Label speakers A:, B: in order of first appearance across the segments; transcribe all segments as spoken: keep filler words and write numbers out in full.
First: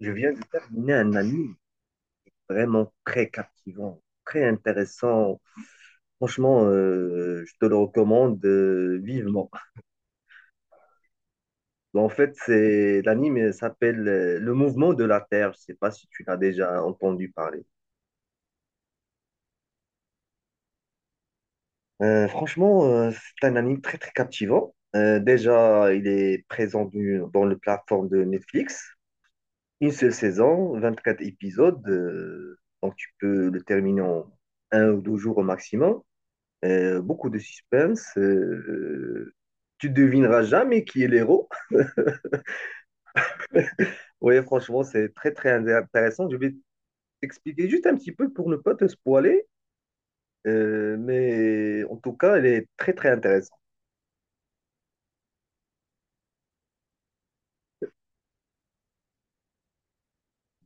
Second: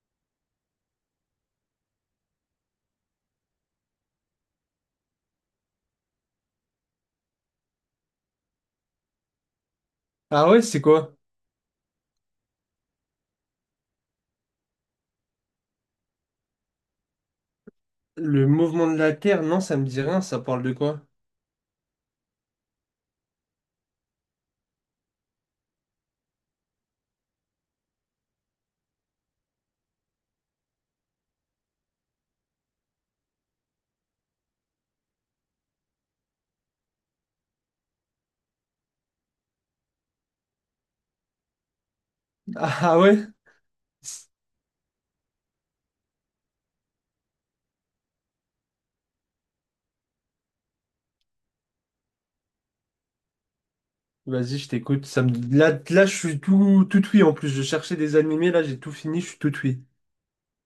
A: Je viens de terminer un anime vraiment très captivant, très intéressant. Franchement, euh, je te le recommande euh, vivement.
B: Ah ouais, c'est quoi?
A: Bon, En fait, c'est l'anime euh, s'appelle euh, Le Mouvement de la Terre. Je sais pas si tu l'as déjà entendu parler.
B: Le Mouvement de la Terre? Non, ça me dit rien, ça parle de quoi?
A: Euh, franchement, euh, c'est un anime très très captivant. Euh, déjà, il est présent du- dans la plateforme de Netflix. Une seule saison, vingt-quatre épisodes. Euh, donc tu peux le terminer en un ou deux jours au maximum. Euh, beaucoup de suspense. Euh, tu devineras jamais qui est l'héros.
B: Ah ouais?
A: Oui, franchement, c'est très, très intéressant. Je vais t'expliquer juste un petit peu pour ne pas te spoiler, euh, mais en tout cas, elle est très, très intéressante.
B: Vas-y, je t'écoute. Ça me... Là, là, je suis tout, tout oui en plus. Je cherchais des animés, là, j'ai tout fini, je suis tout oui.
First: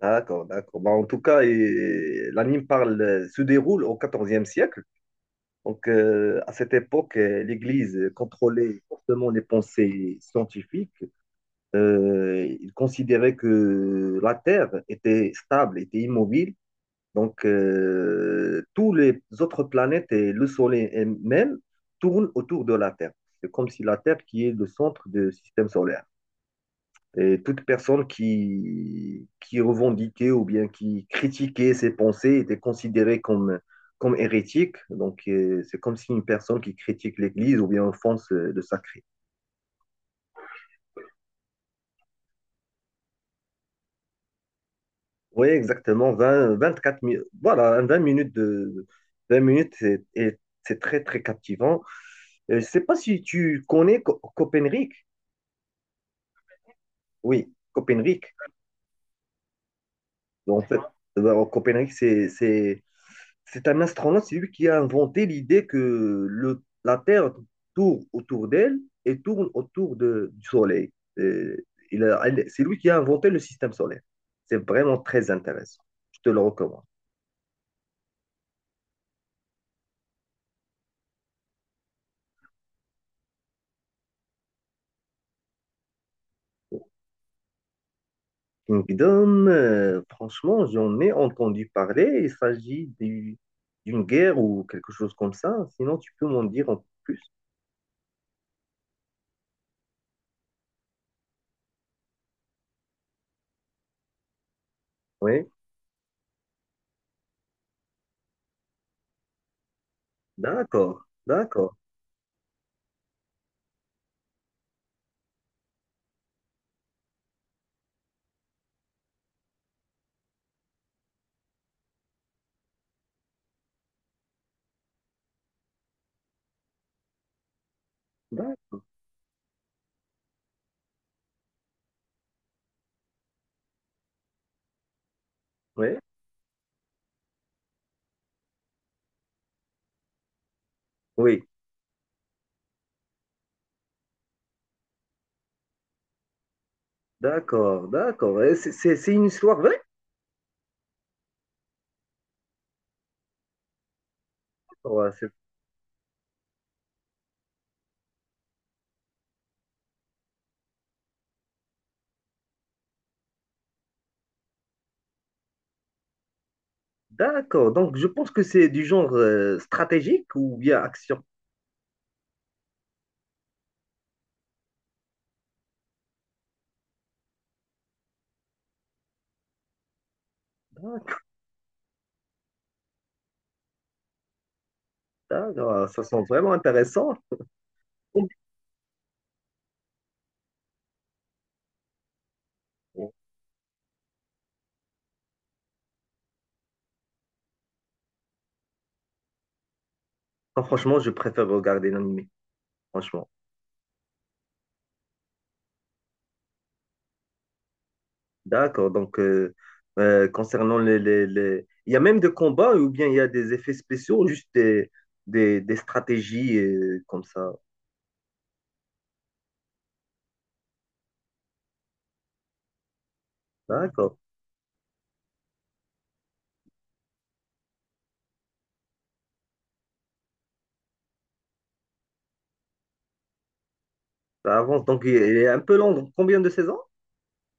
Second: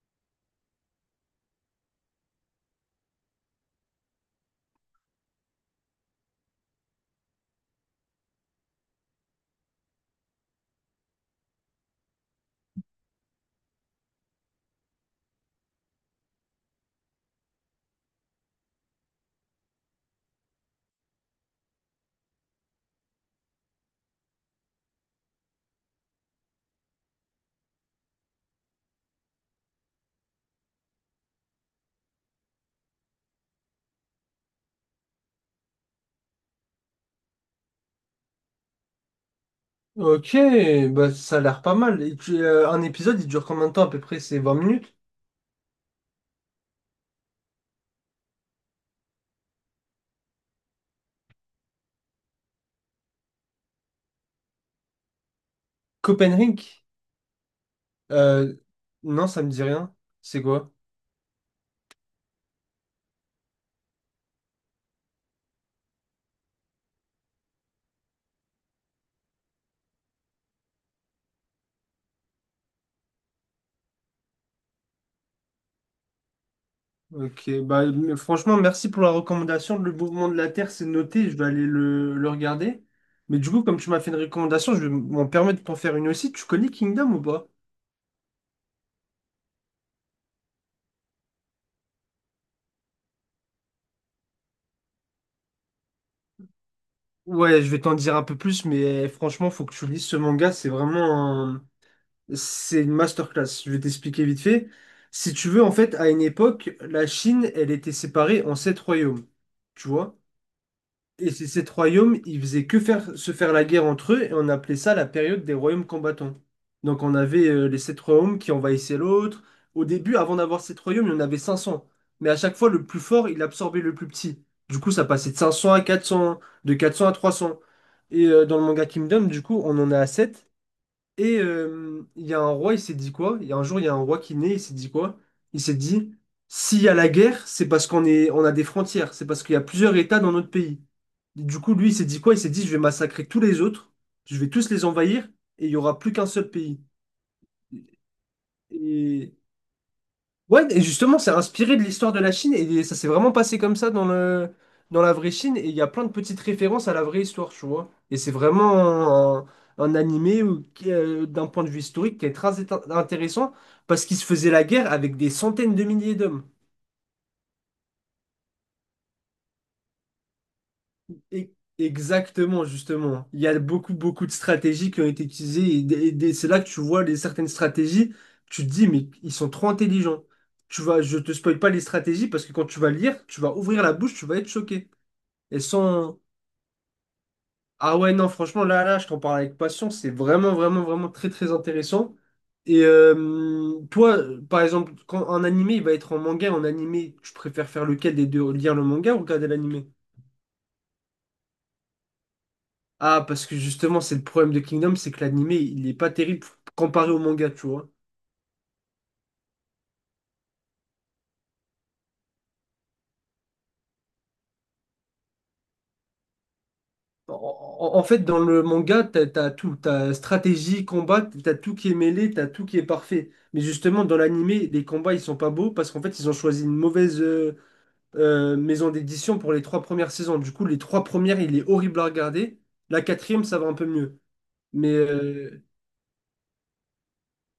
A: D'accord, d'accord. Bah, en tout cas, et- l'anime parle, euh, se déroule au XIVe siècle. Donc, euh, à cette époque, euh, l'Église contrôlait fortement les pensées scientifiques. Euh, il considérait que la Terre était stable, était immobile. Donc, euh, tous les autres planètes et le Soleil même tournent autour de la Terre. C'est comme si la Terre qui est le centre du système solaire. Et toute personne qui, qui revendiquait ou bien qui critiquait ses pensées était considérée comme, comme hérétique. Donc, euh, c'est comme si une personne qui critique l'Église ou bien offense euh, le sacré.
B: Ok, bah ça a l'air pas mal. Et tu- euh, un épisode, il dure combien de temps à peu près? C'est vingt minutes?
A: Oui, exactement, vingt vingt-quatre minutes. Voilà, vingt minutes de vingt minutes, c'est et c'est très, très captivant. Euh, Je ne sais pas si tu connais Co- Copenhague.
B: Copenhague?
A: Oui, Copenhague.
B: Euh, non, ça me dit rien. C'est
A: En
B: quoi?
A: fait, euh, Copenhague, c'est, c'est, c'est un astronaute, c'est lui qui a inventé l'idée que le, la Terre tourne autour d'elle et tourne autour de- du Soleil. Euh, il a- elle- c'est lui qui a inventé le système solaire. C'est vraiment très intéressant. Je te le recommande.
B: Ok, bah, mais franchement, merci pour la recommandation. Le Mouvement de la Terre, c'est noté, je vais aller le, le regarder. Mais du coup, comme tu m'as fait une recommandation, je vais m'en permettre de t'en faire une aussi. Tu connais Kingdom ou pas?
A: Kingdom, euh, franchement, j'en ai entendu parler. Il s'agit du- d'une guerre ou quelque chose comme ça. Sinon, tu peux m'en dire un peu plus.
B: Ouais, je vais t'en dire un peu plus, mais eh, franchement, faut que tu lises ce manga. C'est vraiment un- c'est une masterclass. Je vais t'expliquer vite fait. Si
A: Oui,
B: tu veux, en fait, à une époque, la Chine, elle était séparée en sept royaumes. Tu vois?
A: d'accord,
B: Et ces sept
A: d'accord,
B: royaumes, ils faisaient que faire, se faire la guerre entre eux, et on appelait ça la période des royaumes combattants. Donc on avait euh, les sept royaumes qui envahissaient l'autre. Au début, avant d'avoir sept royaumes, il y en avait cinq cents. Mais à chaque fois, le plus fort, il absorbait le plus petit. Du coup, ça passait de cinq cents à quatre cents, de quatre cents à trois cents. Et euh, dans le
A: d'accord.
B: manga Kingdom, du coup, on en est à sept. Et euh, il y a un roi, il s'est dit quoi? Il y a un jour, il y a un roi qui naît, il s'est dit quoi? Il s'est
A: Oui,
B: dit, s'il y a la guerre, c'est parce qu'on est, on a des frontières, c'est parce qu'il y a plusieurs États dans notre pays.
A: oui,
B: Du coup, lui, il s'est dit quoi? Il s'est dit, je vais massacrer tous les autres, je vais tous les envahir, et il y aura plus qu'un seul pays.
A: d'accord, d'accord. Et C'est c'est- c'est une
B: Et
A: histoire vraie?
B: Ouais, et justement, c'est inspiré de l'histoire de la Chine et ça s'est vraiment passé comme ça dans le, dans
A: Ouais,
B: la
A: c'est-
B: vraie Chine. Et il y a plein de petites références à la vraie histoire, tu vois. Et c'est vraiment un, un animé où- qui, euh, d'un point de vue historique qui est très int- intéressant parce qu'il se faisait la guerre avec des centaines de milliers d'hommes.
A: D'accord. Donc, je pense que c'est du genre euh, stratégique ou bien action.
B: Et- Exactement, justement. Il y a beaucoup, beaucoup de stratégies qui ont été utilisées et, des- et des- c'est là que tu vois les, certaines stratégies. Tu te dis, mais ils sont trop intelligents. Tu vas,
A: D'accord,
B: je te spoil pas les stratégies parce que quand tu vas lire, tu vas ouvrir la bouche, tu vas être choqué. Elles
A: d'accord. Ça
B: sont...
A: sent vraiment intéressant.
B: Ah ouais, non, franchement, là, là, je t'en parle avec passion. C'est vraiment, vraiment, vraiment très, très intéressant. Et euh, toi, par exemple, quand un animé, il va être en manga, en animé, tu préfères faire lequel des deux? Lire le manga ou regarder l'animé?
A: Non, franchement, je préfère regarder l'anime.
B: Ah,
A: Franchement.
B: parce que justement, c'est le problème de Kingdom, c'est que l'animé, il est pas terrible comparé au manga, tu vois.
A: D'accord, donc euh, euh, concernant les, les, les- Il y a même des combats ou bien il y a des effets spéciaux, juste des, des, des stratégies euh, comme
B: En,
A: ça.
B: en- en fait, dans le manga, t'as, t'as tout. T'as stratégie, combat, t'as tout qui est mêlé, t'as tout qui est parfait. Mais justement,
A: D'accord,
B: dans l'animé, les combats, ils sont pas beaux parce qu'en fait, ils ont choisi une mauvaise... euh, euh, maison d'édition pour les trois premières saisons. Du coup, les trois premières, il est horrible à regarder. La quatrième, ça va un peu mieux.
A: ça avance.
B: Mais
A: Donc il est un
B: euh,
A: peu long. Donc, combien de saisons?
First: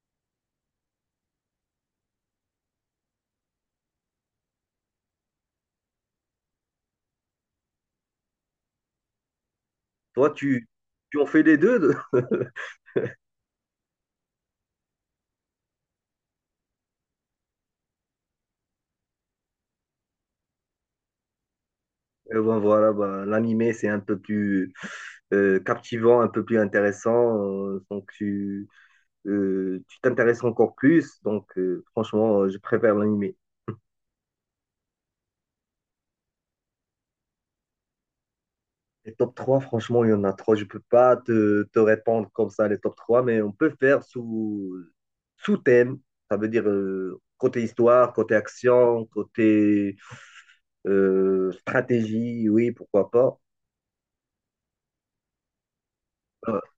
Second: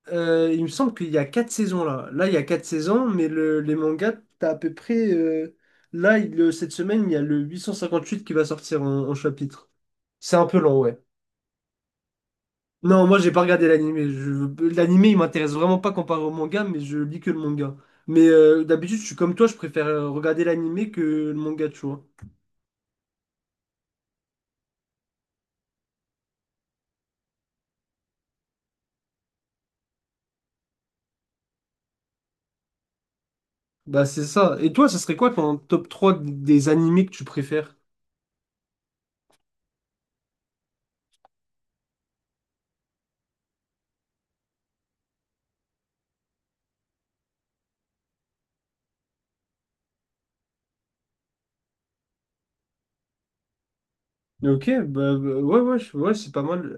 B: euh, il me semble qu'il y a quatre saisons là. Là, il y a quatre saisons, mais le, les mangas, t'as à peu près. Euh, là, il- le- cette semaine, il y a le huit cent cinquante-huit qui va sortir en, en chapitre.
A: Toi,
B: C'est un peu
A: tu,
B: long, ouais.
A: tu en fais les deux? De-
B: Non, moi, j'ai pas regardé l'animé. Je- L'animé, il m'intéresse vraiment pas comparé au manga, mais je lis que le manga. Mais euh, d'habitude, je suis comme toi, je préfère euh, regarder l'animé que le manga, tu vois.
A: Euh, bon, voilà, ben, l'animé, c'est un peu plus euh, captivant, un peu plus intéressant. euh, donc tu euh, tu t'intéresses encore plus. Donc euh, franchement, je préfère l'animé.
B: Bah c'est ça. Et toi, ça serait quoi ton top trois des animés que tu préfères?
A: Les top trois, franchement, il y en a trop. Je peux pas te, te répondre comme ça, les top trois, mais on peut faire sous, sous thème. Ça veut dire euh, côté histoire, côté action, côté euh, stratégie, oui, pourquoi pas.
B: Ok, bah, bah, ouais, ouais, je- ouais, c'est pas
A: Euh,
B: mal.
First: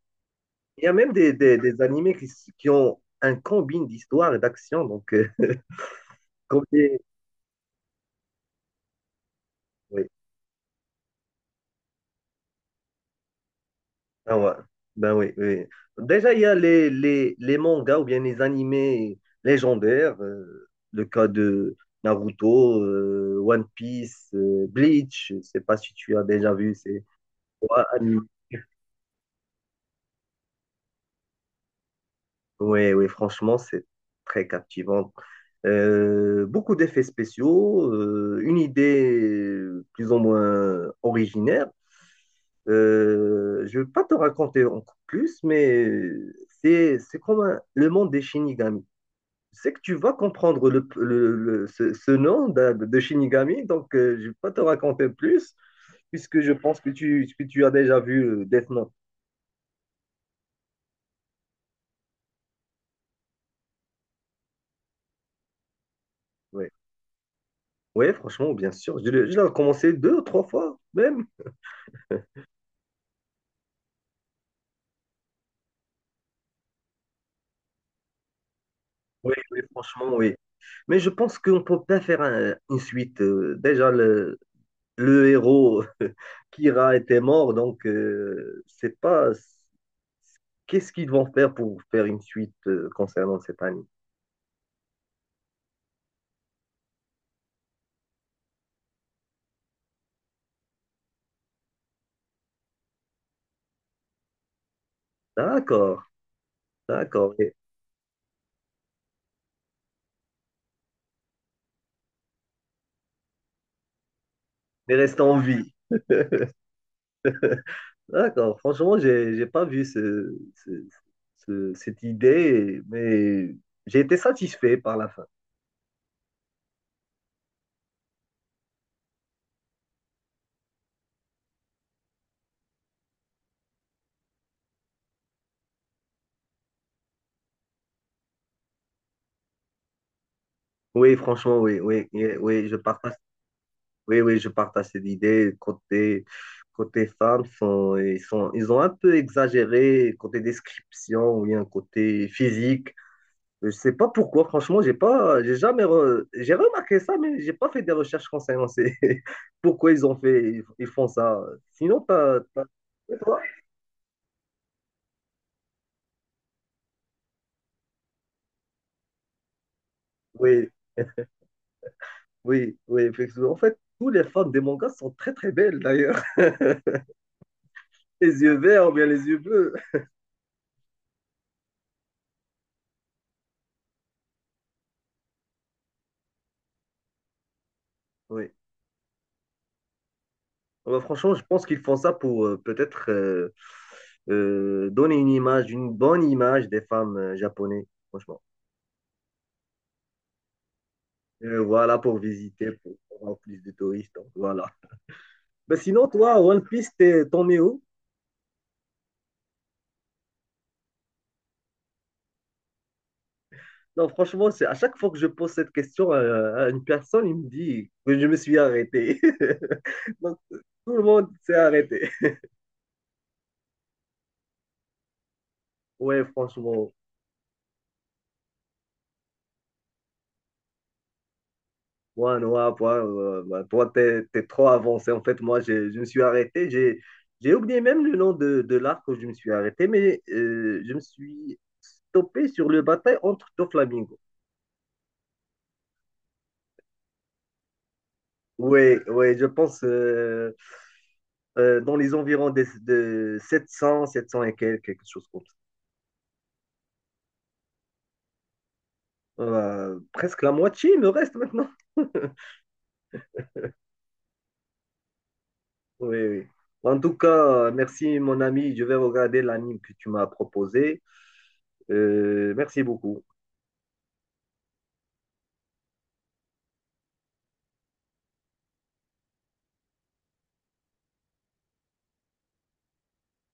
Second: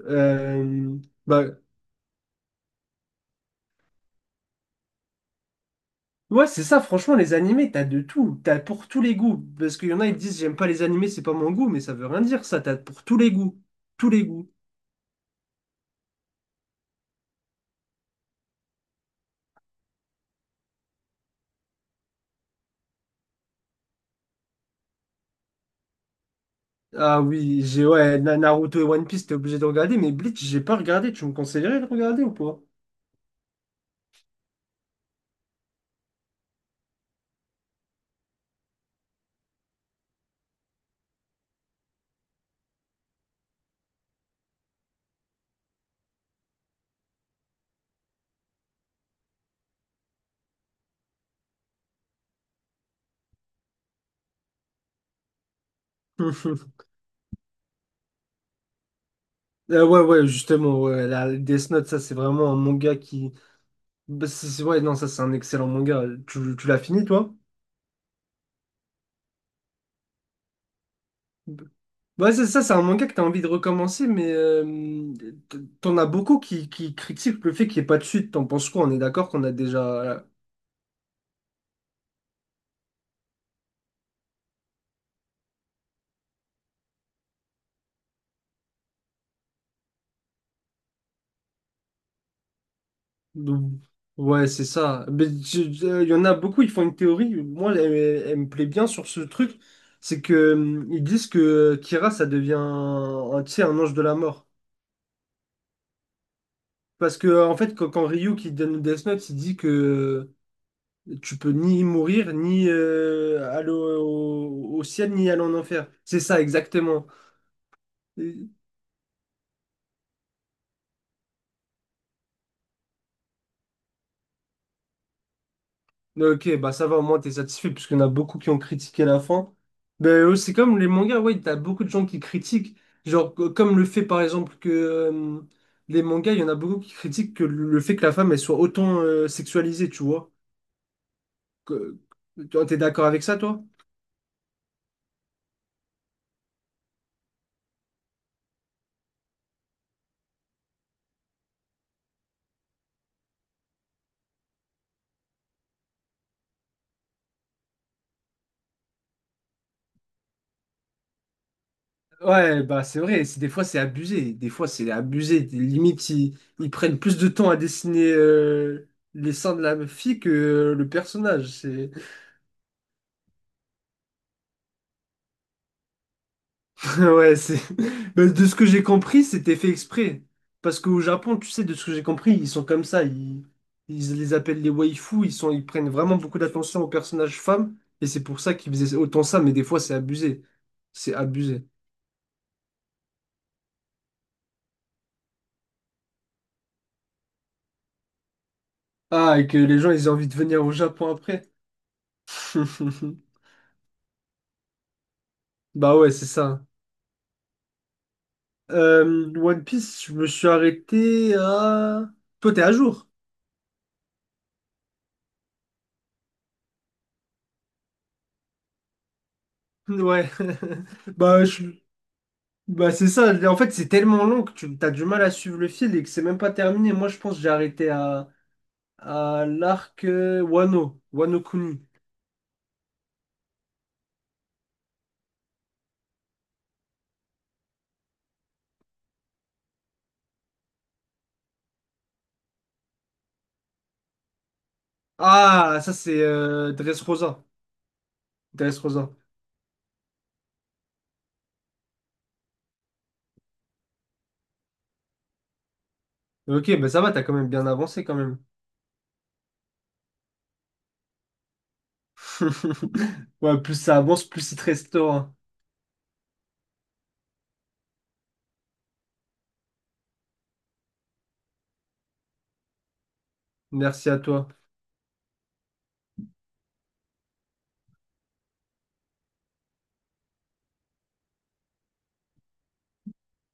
A: Il y a
B: Euh,
A: même des,
B: bah,
A: des, des animés qui, s- qui ont un combine d'histoire et d'action, donc euh,
B: ouais, c'est ça,
A: combien-
B: franchement, les animés, t'as de tout. T'as pour tous les goûts. Parce qu'il y en
A: oui.
B: a, ils te disent, j'aime pas les animés, c'est pas mon goût, mais ça veut rien dire, ça. T'as pour tous les goûts. Tous les
A: Ah
B: goûts.
A: ouais, ben oui, oui, oui. Déjà, il y a les, les, les mangas ou bien les animés légendaires, euh, le cas de Naruto, euh, One Piece, euh, Bleach, je sais pas si tu as déjà vu ces
B: Ah oui,
A: trois
B: j'ai, ouais,
A: animés.
B: Na- Naruto et One Piece, t'es obligé de regarder, mais Bleach, j'ai pas regardé. Tu me conseillerais de regarder ou pas?
A: Oui, oui, franchement, c'est très captivant. Euh, beaucoup d'effets spéciaux, euh, une idée plus ou moins originaire. Euh, je ne vais pas te raconter encore plus, mais c'est c'est comme un- le monde des Shinigami. C'est que tu vas comprendre le, le- le- ce, ce nom de, de Shinigami, donc euh, je ne vais pas te raconter plus, puisque je pense que tu, que tu as déjà vu euh, Death Note.
B: Euh, ouais, ouais, justement, ouais, la Death Note, ça, c'est vraiment un manga qui, Bah, c'est- c'est- ouais, non, ça c'est un excellent manga. Tu, tu
A: Oui,
B: l'as fini, toi?
A: ouais, franchement, bien sûr. Je l'ai je l'ai commencé deux ou trois fois, même.
B: Ouais, c'est ça, c'est un manga que t'as envie de recommencer, mais euh, t- t'en as beaucoup qui, qui critiquent le fait qu'il n'y ait pas de suite. T'en penses quoi? On est d'accord
A: Oui,
B: qu'on a
A: oui, franchement,
B: déjà.
A: oui. Mais je pense qu'on ne peut pas faire un- une suite. Euh, déjà, le, le héros Kira était mort, donc euh, c'est pas... Qu'est-ce qu'ils vont faire pour faire une suite euh, concernant cette année?
B: Ouais, c'est ça. Mais tu- tu- euh, il y en a beaucoup, ils font une théorie. Moi, elle, elle me plaît bien sur ce truc. C'est que euh, ils disent que Kira, ça devient un, un, tu sais, un ange de la mort.
A: D'accord,
B: Parce
A: d'accord,
B: que, en fait, quand, quand, Ryu qui donne Death Note, il dit que. Tu peux ni mourir, ni euh, aller au, au-
A: mais
B: ciel,
A: reste
B: ni
A: en
B: aller en
A: vie.
B: enfer. C'est ça, exactement. Et-
A: D'accord. Franchement, j'ai j'ai pas vu ce, ce- ce- cette idée, mais j'ai été satisfait par la fin.
B: Ok, bah ça va, au moins t'es satisfait, parce qu'il y en a beaucoup qui ont critiqué la fin. Ben, euh, c'est comme les mangas, ouais, t'as beaucoup de gens qui critiquent. Genre, co- comme le fait, par exemple, que euh, les mangas, il y en a beaucoup qui critiquent que le fait que la femme, elle soit autant euh, sexualisée, tu vois.
A: Oui, franchement, oui,
B: Que-
A: oui, oui,
B: que-
A: oui, je
B: T'es d'accord
A: partage,
B: avec ça, toi?
A: oui, oui, je partage cette idée. Côté, côté femmes, sont, ils sont, ils ont un peu exagéré côté description ou bien côté physique. Je sais pas pourquoi, franchement, j'ai pas, j'ai jamais, re- j'ai remarqué ça, mais j'ai pas fait des recherches concernant ces... pourquoi ils ont fait, ils, ils font ça. Sinon, t'as,
B: Ouais,
A: t'as-
B: bah c'est
A: et
B: vrai, c'est
A: toi?
B: des fois c'est abusé, des fois c'est abusé, Des- limites ils, ils prennent plus de temps à dessiner euh, les seins de la fille que
A: Oui,
B: euh, le personnage, c'est
A: oui, oui, effectivement. En fait, tous les femmes des mangas sont très très belles d'ailleurs.
B: ouais, c'est Bah,
A: Les
B: de ce
A: yeux
B: que j'ai
A: verts ou bien
B: compris,
A: les yeux
B: c'était fait
A: bleus.
B: exprès parce qu'au Japon, tu sais de ce que j'ai compris, ils sont comme ça, ils, ils les appellent les waifus, ils sont ils prennent vraiment beaucoup d'attention aux personnages femmes et c'est pour
A: Oui,
B: ça qu'ils faisaient autant ça, mais des fois c'est abusé.
A: bah
B: C'est
A: franchement, je pense
B: abusé.
A: qu'ils font ça pour euh, peut-être euh, euh, donner une image, une bonne image des femmes euh, japonaises, franchement.
B: Ah, et que les gens ils ont envie de venir au Japon après.
A: Euh, voilà, pour visiter, pour avoir plus de touristes. Donc, voilà. Ben
B: Bah
A: sinon,
B: ouais, c'est
A: toi, One
B: ça.
A: Piece, t'es- t'en es où?
B: Euh, One Piece, je me suis arrêté à... Toi, t'es à jour?
A: Non, franchement, c'est à chaque fois que je pose cette question à, à une personne, il me dit que je me suis arrêté.
B: Ouais.
A: Donc, tout le monde
B: Bah,
A: s'est
B: je-
A: arrêté.
B: bah c'est ça. En fait, c'est tellement long que tu as du mal à suivre le fil et que c'est
A: Ouais,
B: même pas
A: franchement,
B: terminé. Moi, je pense que j'ai arrêté à, à, l'arc euh, Wano, Wano Kuni.
A: moi, Noah, toi, euh, bah, toi, t'es, t'es trop avancé. En fait, moi, j'ai- je, me suis arrêté. J'ai, j'ai oublié même le nom de, de l'arc où je me suis arrêté, mais euh, je me suis stoppé sur le bataille entre Doflamingo.
B: Ah, ça, c'est euh, Dressrosa.
A: Ouais,
B: Dressrosa.
A: ouais, je pense. Euh, euh, dans les environs des- de sept cents, sept cents et quelques, quelque chose comme ça.
B: Ok, bah ça va, t'as quand même bien avancé quand même.
A: Euh, presque la moitié il me reste maintenant.
B: Ouais, plus ça avance, plus il te restera.
A: Oui, oui. En tout cas, euh, merci mon ami. Je vais regarder l'anime que tu m'as proposé. Euh, merci beaucoup.
B: Merci à toi.